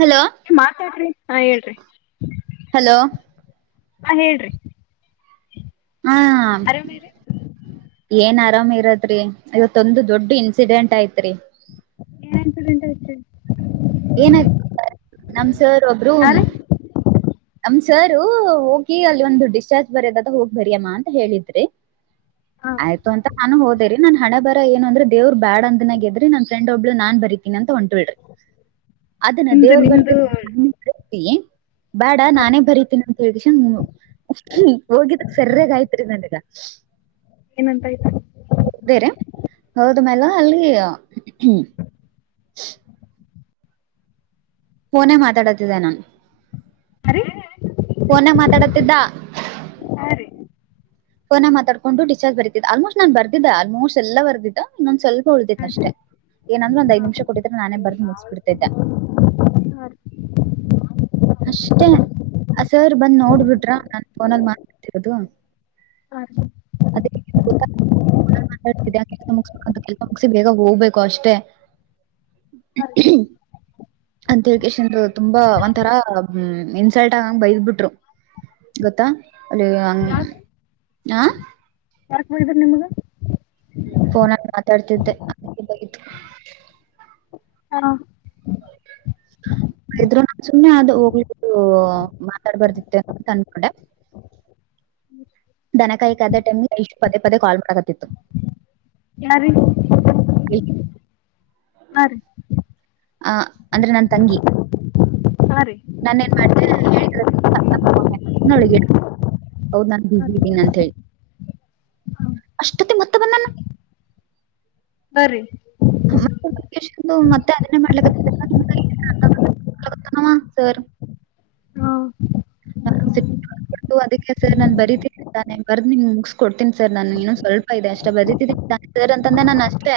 Hello ಮಾತಾಡ್ರಿ ಹಾ ಹೇಳ್ರಿ ಹಲೋ ಹಾ ಹೇಳ್ರಿ ಹಾ ಆರಾಮಿರಿ ಏನ್ ಆರಾಮ್ ಇರತ್ೀ ಇವತ್ತ ಒಂದು ದೊಡ್ಡ ಇನ್ಸಿಡೆಂಟ್ ಐತ್ರಿ ಏನಂಟುಂಟ ಹೆಷ್ಟೆ ಏನ ನಮ್ ಸರ್ ಒಬ್ರು ಹಾ ರೀ ನ್ ಸಾರ ಹೋಗಿ ಅಲ್ಲಿ ಒಂದು ಡಿಸ್ಚಾರ್ಜ್ ಬರ್ಯದದ ಹೋಗ್ ಬರಿ್ಯಮ್ಮ ಅಂತ ಹೇಳಿದ್ರಿ ಹಾ ಆಯ್ತು ಅಂತ ನಾನು ಹೋದೇರಿ ನನ್ ಹಣ ಬರಏ ಅಂದ್ರೆ ದವ್ ಬ್ಯಾ ಅಂದನಾಗದ್ರ ನನ್ ಫ್ರಂಡ್ ಒಬ್ಳ ನನ್ ಬರೀತೀಿ ಅಂತಂ ಬಿಡ್ರಿ ಅದನ್ನ ನಿಮ್ದು ದೇವ್ರ ಬರ್ತ ನಿಮ್ದು ಬೇಡ ಹಾ ರೀ ನಾನೇ ಬರಿತೀನಿ ಅಂತ ಹೇಳಿದ ಹೋಗಿದಕ್ ಸರ್ಯಾಗಯ್ತ್ರಿ ನನಗ ಏನಂತ ಆಯ್ತು ಬೇರೆ ಹೋದ ಮೇಲೆ ಅಲ್ಲಿ ಹ್ಮ್ ಫೋನೇ ಮಾತಾಡತಿದ್ದೆ ನಾನು ಅರೆ ಫೋನೇ ಮಾತಾಡತಿದ್ದ ಹಾ ರೀ ಫನ ಮಾತಾಕೊಂಡು ಟೀಚಾರ್ರ್ ಬರತಿದ್ದ ಆಲ್ಮೋಸ್ಟ್ ನಾನ್ ಬರ್ದಿದ್ದ ಆಲ್ಮೋಸ್ಟ್ ಎಲ್ಲ ಬದಿದ್ದ ಇೊಂದ್ ಸ್ವಪ ಉಳ್ದಿತ್ ಹಾ ರೀ ಅಷ್ಟೇ ಏನಂದ್ರ ಒಂದ್ ಐ್ ಹಾಂ ನಿಮಿಷ ಕೊಟ್ಟಿದ್ರೆ ನಾನೇ ಬರ್ದು್ ಮುಗಿಸ್ಬಿಡ್ತಿದ್ದೆ [inaudible] ಹಾಂ ರೀ ಅಷ್ಟೇ ಸರ್ ಬಂದ್ ನೋಡ್ಬಿಟ್ರ ನಾನ ಫೋನಲ್ಲಿ ಮಾತಡ್ತಿರೋದು ಹಾ ಮಾತಾಡ್ತ್ಯಾ ಕೆಲಸ ಮುಗಸ್ಬೇಕಂತ ಕೆಲಸ ಮುಗಿ ಬೇಗ ಹೋಗ್ಬೇಕು ಅಷ್ಟೇ [unintelligible] ಅಂತೇಳ್ ಕೇಶ್ ಅಂದರು ತುಂಬಾ ಒಂಥರಾ ಇನ್ಸಲ್ಟ್ ಆಗಂಗ ಬೈಸ್್ ಬಿಿಟ್ರು ಗೊತ್ತಾ ಅಲ್ಲಿ ಹಂಗ ಹ ಯಾಕ್ ಮಾಡಿದ್ರ ನಿಮ್ಗ ಫೋನಲ್ಲಿ ಮಾತಾಡ್ತಿದ್ದೆ ಅ ಬಯತು ಹ ್ರು ನಾ ಸುಮ್ಮನೆ ಅದು ಹೋಗ್ಲಿ ಮಾತಾಡ್ಬಾರ್ದಿತ್ತೆ ಅ ಅಂದ್ಕೊಂಡೆ ದನಕಾಯಕದೆ ಟೈಮ್ಗೆ ಇಷ್ಟು ಪದೇ ಪದೇ ಕಾಲ್ ಮಾಡಕತಿತ್ತು ಯಾರೀ [inaudible] ಹಾ ರೀ ಆ ಅಂದ್ರೆ ನನ್ ತಂಗಿ ಹಾಂ ರೀ ನನ್ ಏನ್ ಮಾಡ್ತಗ [unintelligible] [inaudible] ಹೌದ ನಾನ ಹಾಂ ಬಿಜಿ ರೀ ಇದ್ದೀನ ಅಂತ ಹೇಳಿ ಅಷ್ಟೊತ್ತಿಗ ಮತ್ತ ಬಂದಾನ ಹಾ ರೀ ಮತ್ತೆೇ ಬಂದಕೇಶಿ ಮತ್ತೆ ಅದನ್ನೇ ಮಾಡ್ಲಕ್ಕ [unintelligible] ತನಾವ ಸರ್ ಹಾಂ ಹಾ ಸಿ ಅದಕ್ಕೆ ಸರ್ ನಾನ್ ಬರೀತೀನಿ ತಾನೆ ಬರದ್ ನಿಮ್ಮಗ ಮುಗಿಸ್ ಕೊಡ್ತಿನೀ ಸರ್ ನಾನು ಏನು ಸ್ವಲ್ಪ ಇದೆ ಅಷ್ಟೇ ಬರೀತೀನಿ ಸರ್ ಅಂತಂದೆ ನಾನ ಅಷ್ಟೇ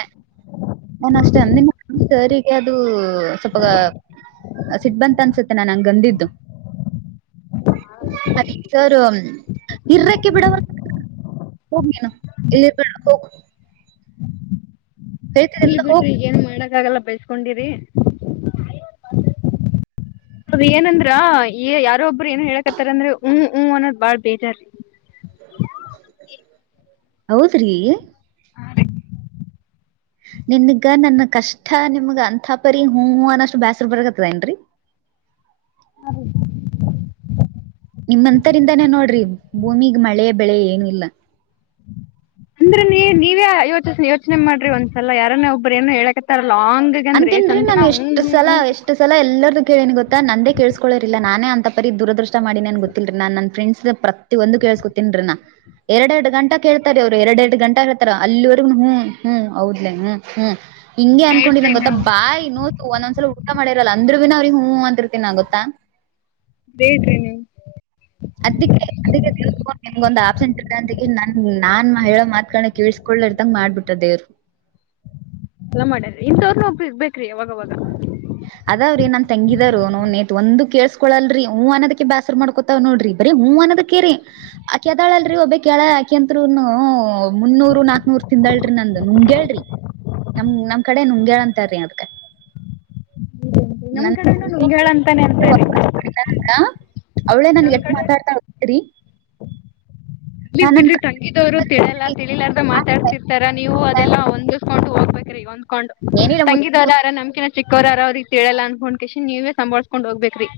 ನನ್ ಅಷ್ಟೇ ಅಂದ ಸರಿಗೆ ಅದು ಸ್ವಲ್ಪಗ ಹ ಸಿಟ್ ಬಂತ ಅನ್ಸುತ್ತೆ ನಾ ಹಂಗಂದಿದ್ದು ಅದಕ್ಕ ಸರ್ ಇರಕ್ಕೆ ಬಿಡವ ಹೋಗ ನೀನು ಇಲ್ಲ ಇರಬೇಡ ಹೋಗು ಇಲ್ ಬಿಡ್ರಿ ಏನ್ ಮಾಡಕ್ಕ ಆಗಲ್ಲ ಬೈಸ್ಕೊಂಡಿರಿ ಅದ ಏನಂದ್ರ ಈ ಯಾರ ಒಬ್ಬರು ಏನ್ ಹೇಳಕತ್ತಾರ ಅಂದ್ರ ಹ್ಮ್ ಹ್ಮ್ ಅನ್ನೋದ್ ಬಾಳ್ ಬೇಜಾರ್ ಹೌದ್ರಿ ನಿನ್ಗ ನನ್ನ ಕಷ್ಟ ನಿಮಗ ಅಂಥ ಪರಿ ಹ್ಮ ಹ್ಮ ಅನ್ನಷ್ಟು ಬ್ಯಾಸ್ರ ಬರಕತ್ತದ ಏನ್ರರಿ [inaudible] ಹ ರಿ ನಿಮ್ಮಂತರಿಂದಾನೇ ನೋಡ್ರಿ ಭೂಮಿ ಮಳೆ ಬೆಳೆ ಏನು ಇಲ್ಲ ಅಂದ್ರೆ ನೀ ನೀವೇ ಯೋಚನೆ ಯೋಚನೆ ಮಾಡ್ರಿ ಒಂದ್ಸಲ ಯಾರನ್ನೇ ಒಬ್ಬ್ರ ಏನು ಹೇಳಕತ್ತಾರ ಲಾಂಗಗೆ ಅಂದ್ರೆ ಅಂತನ ಲೀ ಚಂತನ ನಾನ್ ಹ್ಮ್ ಎಷ್ಟು ಹ್ಮ್ ಸಲ ಹ್ಮ್ ಎಷ್ಟ್ ಸಲ ಎಲ್ಲಾರ್ದು ಕೇಳೇನಿ ಗೊತ್ತಾ ನಂದೇ ಕೇಳಸ್ಕೊಳರೀಲ್ಲ ನಾನೇ ಅಂತ ಪರಿ ದುರದೃಷ್ಟ ಮಾಡಿ ನನ್ ಗೊತ್ತಿಲ್ಲರಿ ನಾನ್ ನನ್ ಫ್ರೆಂಡ್ಸ್ ಪ್ರತಿ ಒಂದು ಕೇಳ್ಸ್ ಗೊತ್ತೀನ್ರಿ ನಾ ಎರಡೆ ಎರಡು ಗಂಟ ಕೇಳ್ತಾರೆ ಅವ್ರು ಎರಡ್ ಎರಡ್ ಗಂಟಾ ಹೇರ್ತಾರ ಅಲ್ಲಿವರೆಗೂ ಹ್ಮ್ ಹ್ಮ್ ಹೌದ್ಲೆ ಹ್ಮ್ ಹ್ಮ್ ಹಿಂಗೆ ಗ್ರೇಟ್ ರೀ ಅನ್ಕೊಂಡಿದಂಗ ಗೋತ್ತಾ ನೀವು ಬಾಯಿ ನೋ ಒಂದೊಂದ್ಸಲ ಊಟ ಮಾಡಿರಲ್ಲ ಅಂದ್ರು ಬಿ ಅವ್ರಿಗೆ ಹೂ ಅಂತಿರ್ತೀನ ಗೋತ್ತಾ ಬೇಡ್ರಿ ನೀವು ಹ ಅದಕ್ಕೆ ಅದ ನಿಗೊಂದ್ ಆಪ್ಷನ್ ಇ ಅಂತ ನನ್ ನಾನ್ ಮಹಿ ಮಾತ್ಕ ಕೇಳ್ಸ್ಕೊಳಾರದಂಗ ಮಾಡ್ಬಿಟ್ಟ ದೇವರು ನ ಮಾಡ್ಯ್ರಿ ಇಂತ ಒಬ್ಬರ ಇರಬೇಕ್ರಿ ಅವಾಗವಾಗ ಅದಾವ್ರೀ ನಮ ತಂಗಿದಾರ ನೌನ ನೇತಿ ಒಂದು ಕೇಳ್ಸ್ಕೊಳಲ್ರರಿ ಹ್ಮ್ ಅನ್ನೋದಕ್ಕೆ ಬ್ಯಾಸರ್ ಮಾಡ್ಕೊತಾವ್ ನೋಡ್ರಿ ಬರಿ ಹ್ಮ್ ಅನದಕ್ಕೇರಿ ಆಕಿದಾಳ ಅಲ್ರರಿ ಒಬ್ಬಿ ಕಳ ಆಕಿ ಅಂತರುನು ಮುನ್ನೂರು ನಾಕ್ನೂರ್ ತಿಂದ ನಂದಲ ನಂದು ನುಂಗ್ಯಾಳ ನಮ ನಮ್ ಕಡೆ ನುಂಗ್ಯಾಳ ಅಂತಾರಿ ಅದ್ಕ ನ ನಮ್ ಕಡೆನು ನುಂಗ್ಯಾಳ ಅಂತಾನೆ ಅಂತಾರಿ [unintelligible] ಅವ್ಳೇ ನನ್ ನಮ್ ಎಟ್ಟ ಕಡೆ ಮಾತಾಡ್ತಾಳ ಗೊತ್ತರಿ ನಾನ್ ಬಿಡ್ರಿ ತಂಗಿದವರು ತಿಳಲ್ಲ ತಿಳಿಲಾರಂತ ಮಾತಾಡ್ತಿರ್ತಾರ ನೀವು ಅದೆಲ್ಲಾ ಒಂದು ಕೊಂಡು ಹೋಗ್ಬೇಕ್ರೀ ಹೊಂದ್ಕೊಂಡು ಏನಿಲ್ಲ ಮುದ್ ತಂಗಿದಾರ ಯಾರ ನಮಕಿನ ಚಿಕ್ಕೋರ ಅವ್ರಿಗೆಗ್ ತಿಳಲ್ಲ ಅನ್ಕೊಂಡ್ ಕೇಶಿನ್ ನೀವೇ ಸಂಬಾಳಳ್ಸ್ಕೊಂಡ ಹೋಗ್ಬೇಕರಿ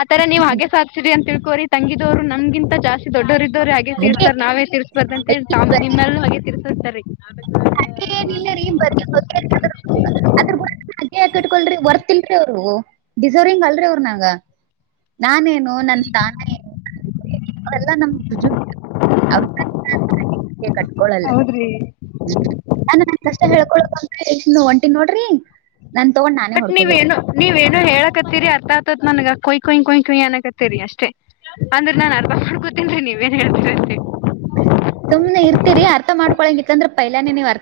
ಆತರ ನೀವ್ ಹಗೆ ಸಾಧ್ಯಸೀರಿ ಅಂತ ತಿಳ್ಕೋರಿ ತಂಗಿದವ್ರು ನನ್ಗಿಂತ ಜಾಸ್ತಿ ದೊಡ್ಡೋರ ಇದೋರು ತಿರ್ಸರ್ ನಾವೇ ತಿರ್ಸ್ಬಾರ್ದ ಅಂತೇಳಿ ತಾ ಹಾಗೆ ನಿಮ್ಮೂ ಹಾಗೇ ತಿರ್ಸ ಸರ್ ಅದನಲ್ಲ ರೀ ಬರ್ರೂಡ [unintelligible] ಅಗೆ ಯಾಕೆ ಕಿಟ್ಕೊಲರೀ ವರ್ತಿಲ್ರಿ ಅವ್ರು ಡಿಸರ್ವಿಂಗ್ ಅಲ್ರಿ ಅವ್ರ ನನಗ ನಾನೇನು ನನ್ ಸ್ಥಾನ ಏನು ಅವಲ್ಲ ನಮ್ಜು [unintelligible] ಕಟ್ಕಳಲ್ಲ ಹೌದ್ರಿ ಹಕೊ [unintelligible] ಒಂಟಿ ನೋಡ್ರಿ ನಾನ್ ತಗೊಂಡ್ ನಾನೇ ಬಟ್ ಹೊಡ್ಕೋಬೇಕು ನೀವೇನು ನೀವೇನು ಹೇಳ ಕತ್ತೀರಿ ಅರ್ಥ ಆತತ್ ನನಗ ಕೊಯ್ ಕೊಯ್ ಕೊಯ್ ಕೊಯ್ ಅನ ಕತ್ತತಿರಿ ಅಷ್ಟೇ ಅಂದ್ರೆ ನಾನ್ ಅರ್ಬ ಮಾಡ ಗೊತನ್ ನೀವ ಏನ್ ಹೇಳ್ತೀರ ಅಷ್ಟೆ ಸುಮ್ನೆ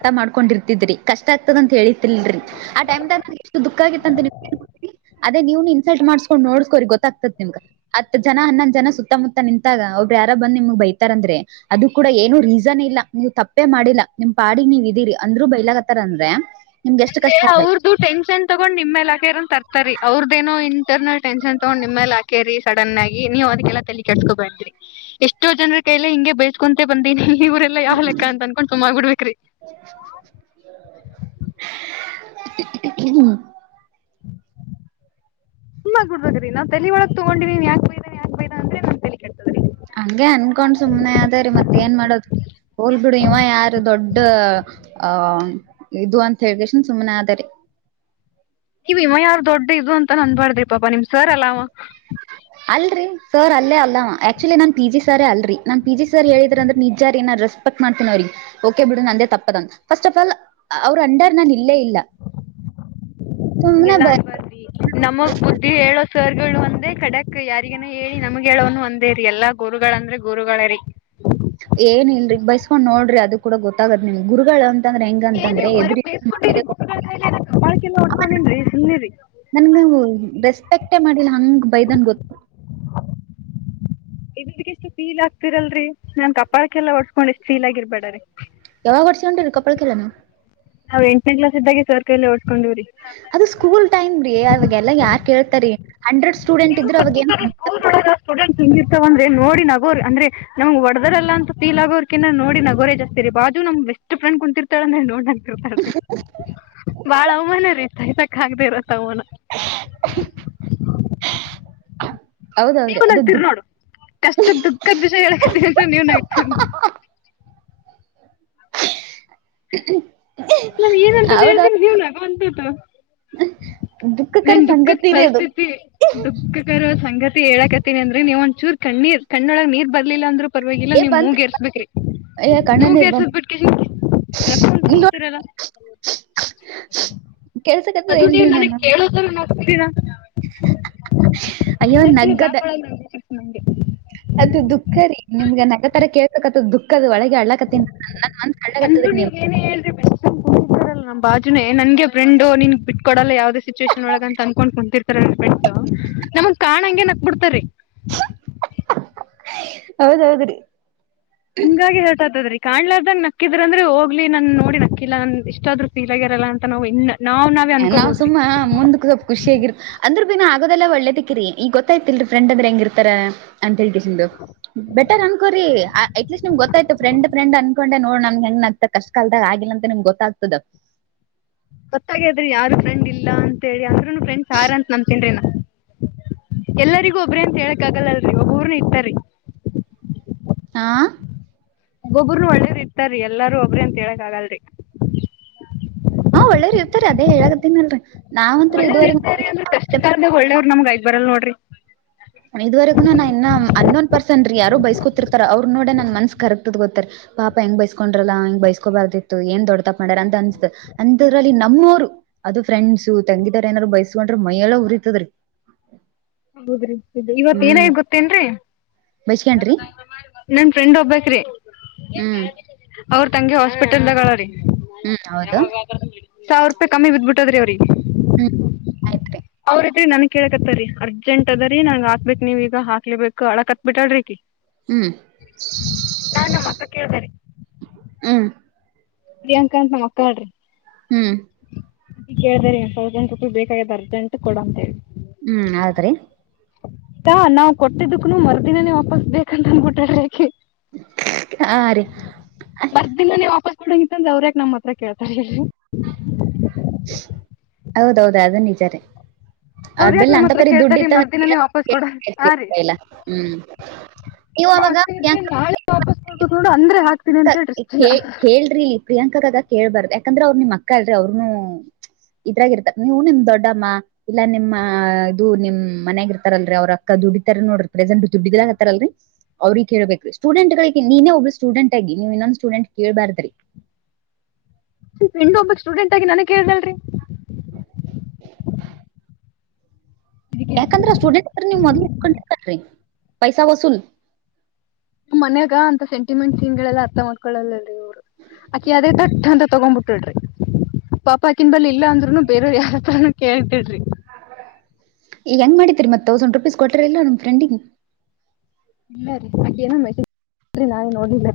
ಹ ಮಾಡ್ಕೊಂಡಿರ್ತಿದ್ರಿ ಕಷ್ಟ ಆಗ್ತದ ಅಂತ ಹೇಳಿ ಲ್ರರಿ ಆಟೈಮ್ ನನ್ ಎಷ್ಟು ದುಃಖ ಆಗಿ ಅಂತ ಅದೇ ನೀ್ನು ಇನ್ಸಲ್ಟ್ ಮಾಡಸ್ಕೊಂಡ್ ನೋಡ್ಸ್ಕೋ್ರ ಗೊತ್ತಾಗ್ತತ್ತಿಮಗ ಅ ಹತ್ ಜನ ಹನ್ನಂದ್ ಜನ ಸುತ್ತಮುತ್ತ ನಿಂತಾಗ ಒಬ್ರ ಬ ನಿಮ್ಗ್ ಬೈತಾರ ಅಂದ್ರೆ ಅದು ಕೂಡ ಏನು ರೀಸನ್ ಇಲ್ಲ ನೀವ್ ತಪ್ಪೇ ಮಾಡಿಲ್ಲಾ ನಿಮ್ ಪಾಡಿ ನೀವ್ ಇದೀರಿ ಅಂದ್ರು ಬೈಲಕತ್ತಾರ ಅಂದ್ರೆ ನಿಮ್ಗೆ ಎಷ್ಟು ಕಷ್ಟ ಆಗಲ್ಲ ಅವ್ರ್ದು ಟೆನ್ಷನ್ ತಗೊಂಡ್ ನಿಮ್ ಎಲ್ಲ ಹಾಕೆರನ್ ತರ್ತಾರಿ ಅವ್ರದೇನೋ ಇಕ್ಟರ್ನಲ್ ಟೆನ್ಷನ್ ತಗೊಂಡ ನಿಮ್ಮೇಲೆ ಹಾಕೇರಿ ಸಡನ್ ಆಗಿ ನೀವು ಅದಕ್ಕೆಲ್ಲ ತಲಿ ಕಟ್ಸ್ಕೊಬ್ರರಿ ಎಷ್ಟೋ ಜನ ಕೈಲೆ ಹಿಗೆ ಬೇಯಸ್ಕೊಂತ ಬಂದೀನಿ ಇವರೆಲ್ಲಾ ಯಾವ್ ಲೆಕ್ಕ ಅಂತ ಅನ್ಕೊಂಡ್ ಸುಮ ಆಗ್ಬಿಡ್ಬೇಕ್ರಿ ಹ್ಮ ತುಂಬಾುಡದೀ ನವು ತ ಒಳ ತಗೊಂಡಿವೀ ನೀನ್ ಯಾಕ್ ಬೈಾ ಯಾಕ್ ಬೈದ ಅ್ರೆ ನ ಹಂಗೆ ಅನ್ಕೊಂಡ್ ಸುಮ್ನೆ ಅದೇರಿ ಮತ್ತೆ ಏನ್ ಮಾಡೋದು ಹೋಲ್ ಬಿಡು ಇವ ಯಾರು ದೊಡ್ಡ ಹ ಇದು ಅಂತ ಹೇಳಿದೇಶನ್ ಸುಮ್ನೆ ಆದಾರೆ ನೀವ್ ವಿಮ ಯಾರ ದೊಡ್ಡ ಇದು ಅಂತ ನಂದನ್ಬಾಡ್ದ್ರಿ ಪಾಪಾ ನಿಮ್ ಸರ್ ಅಲ್ಲ ಹ ಅಲ್ರರಿ ಸರ್ ಅಲ್ಲೇ ಅಲ್ಲ ಆಕ್ಚುಲಿ ನಾನ್ ಪಿ ಜಿ ಸರ್ೇ ಅಲ್ರಿ ನನ್ ಪಿ ಜಿ ಸರ್ ಹೇಳಿದ್ರ ಅಂದ್ರ ನಿಜಾರ್ ಏನಾದ್ರೆಸ್ ಎ ಮಾಡ್ತೆ ಬಿ ನಂದ ತಪ್ಪ ಫಸ್ಟ್ ಆಫ್ ಆಲ್ ಅವ್ರ ಅಂಡರ್ ಇಲ್ಲೇ ಇಲ್ಲ ಸುಮ್ನೆ ಹಗೆಲ್ಲಾ ಬ ಅನ್ಬಾರವಿ ನಮಗ್ ಬುದ್ಧಿ ಹೇಳ ಸವರ್ಗಳು ಒಂದೇ ಡಕ್ ಯಾರಿಗನ ಹೇಳಿ ನಮ್ಗೆ ಹೇಳೋನು ಒಂದ ಅದೇ ರರಿ ಎಲ್ಲಾ ಗುರುಗಳಂದ್ರೆ ಗುರುಗಳ ರೀ ಏನ್ ಇಲ್ರಿ ಬೈಸ್ಕೊಂಡ್ ನೋಡ್ರಿ ಅದ ಕೂಡ ಗೊತ್ತಾಗದ ನಿಮ್ ಗುರುಗಳಂತ ಏನ್ ಬರ ಬೇಸ್ಕೊಂಡಿರಿ ಗಾಯ ಕಬಾಳಕೆಲ್ಲ ಹೊಡ್ಕೊಂಡನ್ರಿ ಸುಮ್ನೆರಿ ನನ್ಗ ರೆಸ್ಪೆಕ್ಟೇ ಮಾಡಿಲ್ಲ ಹಂಗ್ ಬೈದನ್ ಗೊತ್ತು ಇಕ್ಕೆ ಎಷ್ಟು ಫೀಲ್ ಆಗ್ತಿರಲ್ರಿ ನಾನ್ ಕಪಾಳಕ್ಕೆಲ್ಲ ಒಡ್ಸ್ಕೊಂಡ್ ಎಷ್ಟ್ ಫೀಲ್ ಆಗಿರ್ಬೇಡ್ರೀ ಯಾವಾಗ ಹೊಡ್ಸ ಉಂಟ ರರಿ ಕಪ್ಪಳ ಕಿರನು ನಾವು ಎಂನೇ ಕ್ಲಾಸ್ ಇದಾಗ ಸರ್ ಕೈಲ್ಲಿ ಅದು ಸ್ಕೂಲ್ ಟೈಮ್ ರೀ ಅವಾಗೆಲ್ಲ ಯಾರ್ ಕೇಳ್ತಾರೀ ಹಂಡ್ರೆಡ್ ಸ್ಟೂಡೆಂಟ್ ಇದ್ರರು ಅವಾಗ ಏನ್ ಹಿತಾವ ಅಂದ್ರೆ ನೋಡಿ ನಗೋರಿ ಅಂದ್ರೆ ನಮ್ಗೆ ಒಡದರಲ್ಲ ಅಂತ ಫೀಲ್ ಆೋರ್ಕಿಂತ ನೋಡಿ ನಗೋರೆೇ ಜಾಸ್ತಿ ರೀ ಬ ನಮ ಬೆಸ್ಟ್ ಫ್ರಂಡ್ ಕುಂತಿರ್ತಾಳ ನೋ ಬಾಳ ಅವಮಾನ ರೀ ತೈಸಕ್ ಆಗದೆ ಇರ ತಗೋಣ ನೀವ ಹೌದೌದ್ರಿ ಅದು ನಗ್ತೀರಿ ದುಃಖ ನೋಡು ಕಷ್ಟು ದುಃಖದ ವಿಷಯ ಹೇಳಕ ಅಂತ ನೀವ್ ನಗ್ತಿರಿ ನೋ [inaudible] ನಮ್ ಏನಂತ್ದ ಹೇಳ್ತ ಹೌದೌದು ನೀವ್ ನಗ ಅಂತ್ದು ದುಃಖಕರ ನನ್ ದುಃಖದ ಸಂಗತಿ ರೀ ಅದು ಪರಿಸ್ಥಿತಿ ದುಃಖಕರ ಸಂಕ ಸಂಗತಿ ಹೇಳಾಕತಿನಿ ಅಂದ್ರೆ ನೀವ ಒಂದಚೂರು ಕಣ್ಣೀರು ಕಣ್ಣೊಳಗ್ ನೀರ್ ಬರ್ಲಿಲ್ಲ ಅಂದ್ರರು ಪರವಾಗಿಲ್ಲ ಏ ನೀವ್ ಬಂತ್ ಮೂಗೇರ್ಸ್ಬೇಕ್ರಿ ಏ ಕಣ್ಣನೀರ್ ಬರ್ ಮುಗೆರಿಸಬೇಕ್ರಿ ಇಲ್ವ [inaudible] ಕೇಳ್ಸಕತ್ತದ ಅದು ನೀವು ಇಲ್ರಿ ನನಗ್ ನಾನು ಕೇಳೋದ ನೋಡ್ತೀರಾ ಅಯ್ಯೋ ನ ನಗ್ಗದ ಬಾಕ್ಳ ಕೃಷಗೆ ಅದು ದುಃಖ ರೀ ನಿಮ್ಗೆ ನಗ ತರ ಕೇಳ್ಬೇಕತದ ದುಃಖದ ಒಳಗೆ ಅಳ್ಳಕ್ತ್ತ ನ ಮಂತ್ ಅಳ್ಳಕ್ತ್ತದಿ ನೀ ನ ಬಾಜುನೆ ನನ್ ಫ್ರೆಂಡ್ ನಿನ್ ಬಿಟ್ ಕೊಡಲ್ಲ ಯಾವ್ದೇ ಸಿಚುವೇಷನ್ ಒಳಗ ಅನ್ಕೊಂಡು ಕುಂತಿರ್ತಾರೆ ನನ್ ಫ್ರೆಂಡ್ಸ್ ನಮಗ್ ಕಾಣಂಗಗೆನಕ್ ಬಿಡ್ತಾರಿ [inaudible] ಹೌದೌದ್ರೀ ಹಂಗಾಗಿ ಹರಟತದ್ರೀ ಕಾಣ್ಲಾರ್ದ ನಕ್ಕಿದ್ರ ಅಂದ್ರೆ ಹೋಗ್ಲಿ ನನ್ ನೋಡಿ ನಕ್ಕಿಲ್ಲ ನನ್ ಇಷ್ಟಾದ್ರುಫೀಲ್ ಆಗಿರಲ್ಲ ಅಂತ ನಾವು ಇನ್ನ ನಾವ್ ನಾವೇ ನಾ ಅನ್ಕೋಬೋದ್ ರೀ ಸುಮ್ಮಾ ಮುಂದಕ್ ಸ್ವಲ್ಪ ಖುಷಿಯಗಿರು ಅಂದ್ರ ದಿನ ಆಗದೆಲ್ಲ ಒಳ್ಳೇದಕ್ಕಿರಿ ಈಗ ಗೊತ್ತ್ತಿಲ್ರಿ ಫ್ರೆಂಡ್ಂದ್ರೆ ಹೆಂಗಿರ್ತಾರ ಅಂತ ಹೇಳ್ ಬೆಟರ್ ಅನ್ಕೋರಿ ಅಟ್ಲೀಸ್ಟ್ ನಿಮ್ಗ್ ಗೊತ್ತಾಯ್ತ ಫ್ರೆಂಡ್ ಫ್ರೆಂಡ್ ಅನ್ಕೊಂಡೆ ನೋಡಣ ಹೆಂಗತ ಆಗ್ತ ಕಷ್ಟ ಕಾಲ್ದಾಗ ಆಗಿಲ್ಲ ಅಂತ ನಿಮ್ಗ್ ಗೊತ್ತಾಗ್ತದ ಗೊತ್ತಾಗಾದ್ರಿ ಯಾರು ಫ್ರೆಂಡ್ ಇಲ್ಲ ಅಂತ ಹೇಳಿ ಆದ್ರೂನು ಫ್ರೆಂಡ್ಸ್ ತಾರಾ ಅಂತ ನಂಬುತ್ತಿನಿ ನಾನು ಎಲ್ಲರಿಗೂ ಒಬ್ರೇ ಅಂತ ಹೇಳಕ್ ಆಗಲ್ಲಲ್ರಿ ಒಬ್ಬೂರ್ನ ಇರ್ತಾರಿರಿ ಆ ಒಬ್ಬೊಬರುನು ಒಳ್ಳೇರ್ ಇರ್ತಾರೀ ಎಲ್ಲಾರೂ ಒಬ್ರಿ ಅಂತ ಹೇಳಕ್ ಆಗಲ್ರಿ ಹಾ ಒಳ್ಳೇರಿ ಇರ್ತರಿ ಅದೇ ಹೇಳತ್ತನಲ್ರರಿ ನಾವಂತತ್ ಇದುವರೆಗ ನಮ್ಗ ಐದ ಬರಲ್ ನೋಡ್ರಿ ಇದ್ವರೆಗು ನಾ ಇನ್ನ ಅನ್ನೋನ್ ಪರ್ಸನ್ ರೀ ಯಾರು ಬಸ್ಕೊತಿರ್ತಾರ ಅವ್ರ ನೋಡಿ ನನ್ ಮನ್ಸ್ ಕರಕ್ ಗೊತ್ತರಿ ಪಾಪ ಹೆಂಗ ಬೈಸ್ಕೊಂಡ್ರಲ್ಲಾ ಹಿಂಗ ಬೈಸ್ಕೋಬಾರ್ದಿತ್ತು ಏನ್ ದೊಡ್ಡತಪ್ಪು ಮಾಡಾರ ಅಂತ ಅನಿಸ್ತು ಅಂತದ್ರಲ್ಲಿ ನಮ್ಮವರು ಅದು ಫ್ರೆಂಡ್ಸು ತಂಗಿದಾರು ಏನಾರು ಬೈಸ್ಕೊಂಡ್ರೆ ಮೈಎಲ್ಲ ಉರಿತದ್ರೀ ಹೌದ್ರಿ ಇವತ್ ಏನೈತು ಗೊತ್ತೇನ್ರೀ ಬೈಸ್ಕಂಡ್ರಿ ನನ್ ಫ್ರೆಂಡ್ ಒಬ್ಬಕ್ರಿ ಹ್ಮ್ ಅವ್ರ ತಂಗಿ ಹಾಸ್ಪಿಟಲ್ದಾಗಳ ಹ್ಮ್ ಹೌದು ಸಾವಿರ ರೂಪಾಯಿ ಕಮ್ಮಿ ಬಿದ್ಬಿಟ್ಟದ್ರಿ ಅವ್ರಿ ಹ್ಮ್ ಆಯ್ತ್ರಿ ಅವ್ರತ್ರಿ ನನ್ ಕೇಳಕತ್ತ್ರೀ ಅರ್ಜೆಂಟ್ ಅರ್ಜೆಂಟ್ ಅದರೀ ನಂಗ ಹಾಕಬೇಕು ನೀವ್ ಈಗ ಹಾಕ್ಲೆಬೇಕು ಅಳಕತ್ ಮ್ ಬಿಟ್ರಲ್ಲರೀ ಆಕಿ ಹ್ಮ್ ನಾನು ನಮ್ಮ ಅಕ್ಕ ಕೇಳ್ದೆರೀ ಹ್ಮ್ ಪ್ರಿಯಾಂಕಾ ಅಂತ ನಮ್ಮ ಅಕ್ಕ ಅವ್ಳರಿ ಹ್ಮ್ ಅದ ಕೇಳ್ದ್ರರೀ ಸೌಸಂಡ್ ರುಪಾಯಿ ಬೇಕಾಗದ ಅರ್ಜೆಂಟ್ ಕೊಡ ಅಂತ ಹೇಳಿ ಹ್ಮ್ ಹೌದ್ರಿ ಹಾ ನಾವ್ ಕೊಟ್ಟಿದ್ದಕ್ಕನು ಮರ್ದಿನನೇ ವಾಪಸ್ ಬೇಕಂತ ಅಂದಬಿಟ್ಟಾರೆ ಯಾಕೆ ಹಾ ರೀ ಕೊಡಂಗಿಂತಂದ ಅವ್ರ್ ಯಾಕೆ ನಮ್ಮ ಹತ್ರ ಕೇಳ್ತಾರೆ ಹೇಳ್ರಿ ಹೌದೌದ ಅದನ್ ನಿಜಾರೀ ಅವ್ರ ಯಾಕ್ ಅವ್ರಬೆಲ್ಲ ನಮ್ಮ ಅಂತ ಹತ್ರ ಪರಿ ದುಡ್ ಕೇಳ್ತಾರಿ ಇತ್ತಂದ್ರೆ ಮರ್ದಿನನೇ ವಾಪಸ್ ಕೊಡ [unintelligible] ಹ್ಮ್ ನೀವು ನಮ್ಮ ಅವಾಗ ಅಕ್ಕ ಇದ್ರೆ ಪ್ರಿಯಾಂಕಾ ನಾಳೆನೆ ವಾಪಾಸ್ ಕೊಡಬೇಕು ನೋಡು ಅಂದ್ರೆ ಹಾಕು ಕೇಳ್ರಿ ಇಲ್ಲಿ ಪ್ರಿಯಾಂಕಾಗದ ಕೇಳ್ಬಾರ್ದ ಯಾಕಂದ್ರ ಅವ್ರ ನಿಮ್ ಅಕ್ಕ ಅಲ್ರರಿ ಅವ್ರನು ಇದ್ರಾಗ ಇರ್ತಾರೆ ನೀವು ನಿಮ್ ದೊಡ್ಡಮ್ಮ ಇಲ್ಲ ನಿಮ್ಮ ಇದು ನಿಮ್ ಇದು ಮನೆಯಗ್ ಇರ್ತಾರಲ್ರಿ ಅವ್ರ ಅಕ್ಕದ ದುಡಿತಾರ ನೋಡ್ರಿ ಪ್ರೆಸೆಟ್ ದುಡ್ಡಿಲ್ಲಕಾತರಲ್ಲಿ ಅವ್ರಿಗೆ ಕೇಳಬೇಕೆಯಿ ಸ್ಟೂಡೆಂಟ್ ನೀನೇ ಒಬ್ಬ ಸ್ಟೂಡೆಂಟ್ ನೀವ್ ಇನ್ನೊಂದ ಸ್ಟೂಡೆಂಟ್ ಕೇೇಳಳ್ಬಾರ್ದ್ರಿ ಇನ್ನೊಬ್ಬ ಸ್ಟೂಡೆಂಟ್ ಆಗಿ ನನಗ್ ಕೇಳ್ದಲ್ರರಿ [unintelligible] ಯಾಕಂದ್ರ ಸ್ಟೂಡೆಂಟ್ ನೀವ್ ಮೊದ್ಲು ಇಸ್ಕೊಂಡಿರಿ ಪೈಸ ವಸೂಲ್ ನಮ್ಮ್ ಮನ್ಯಾಗ ಅಂತ ಸೆಂಟಿಮೆಂಟ್ ಸೀನ್ ಗಳು ಎಲ್ಲಾ ಅರ್ಥ ಮಾಡ್ಕೊಳೋಲ್ಲರೀ ಅವ್ರು ಆಕಿ ಅದೇ ತಟ್ಟ ಅಂತ ತಗೊಬಿಟ್ಟಲ್ರಿ ಪಾಪ ಅಕಿನ್ ಬಳಿ ಇಲ್ಲ ಅಂದ್ರುನು ಬೇರವ್ ಯಾರ್ತ್ರಾನೂ ಕೇಳ್ತಿದ್ರಿ ಈಗ ಹೆಂಗ್ ಮಾಡಿದ್ರಿ ಮತ್ತ್ ತೌಸಂಡ್ ರುಪೀಸ್ ಕೊಟ್ಟಿರಿ ಇಲ್ಲ ನಮ್ ಫ್ರೆಂಡಿಗೆ. ಇಲ್ಲ ರೀ ಹಾಗೇನ ನಾನೇ ನೋಡಿಲ್ಲ.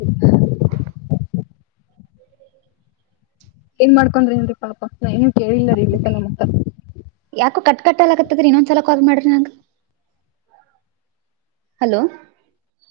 ಏನ್ ಮಾಡ್ಕೊಂಡ್ರಿ ಏನ್ ರೀ ಪಾಪ ನಾ ಏನು ಕೇಳಿಲ್ಲ ರೀ ಇಲ್ಲಿ ತನ ಮತ್ತ ಯಾಕೋ ಕಟ್ ಕಟ್ಟಲ್ ಆಕತ್ತದ್ರೀ ಇನ್ನೊಂದ್ಸಲ ಕಾಲ್ ಮಾಡ್ರಿ ನನಗೆ ಹಲೋ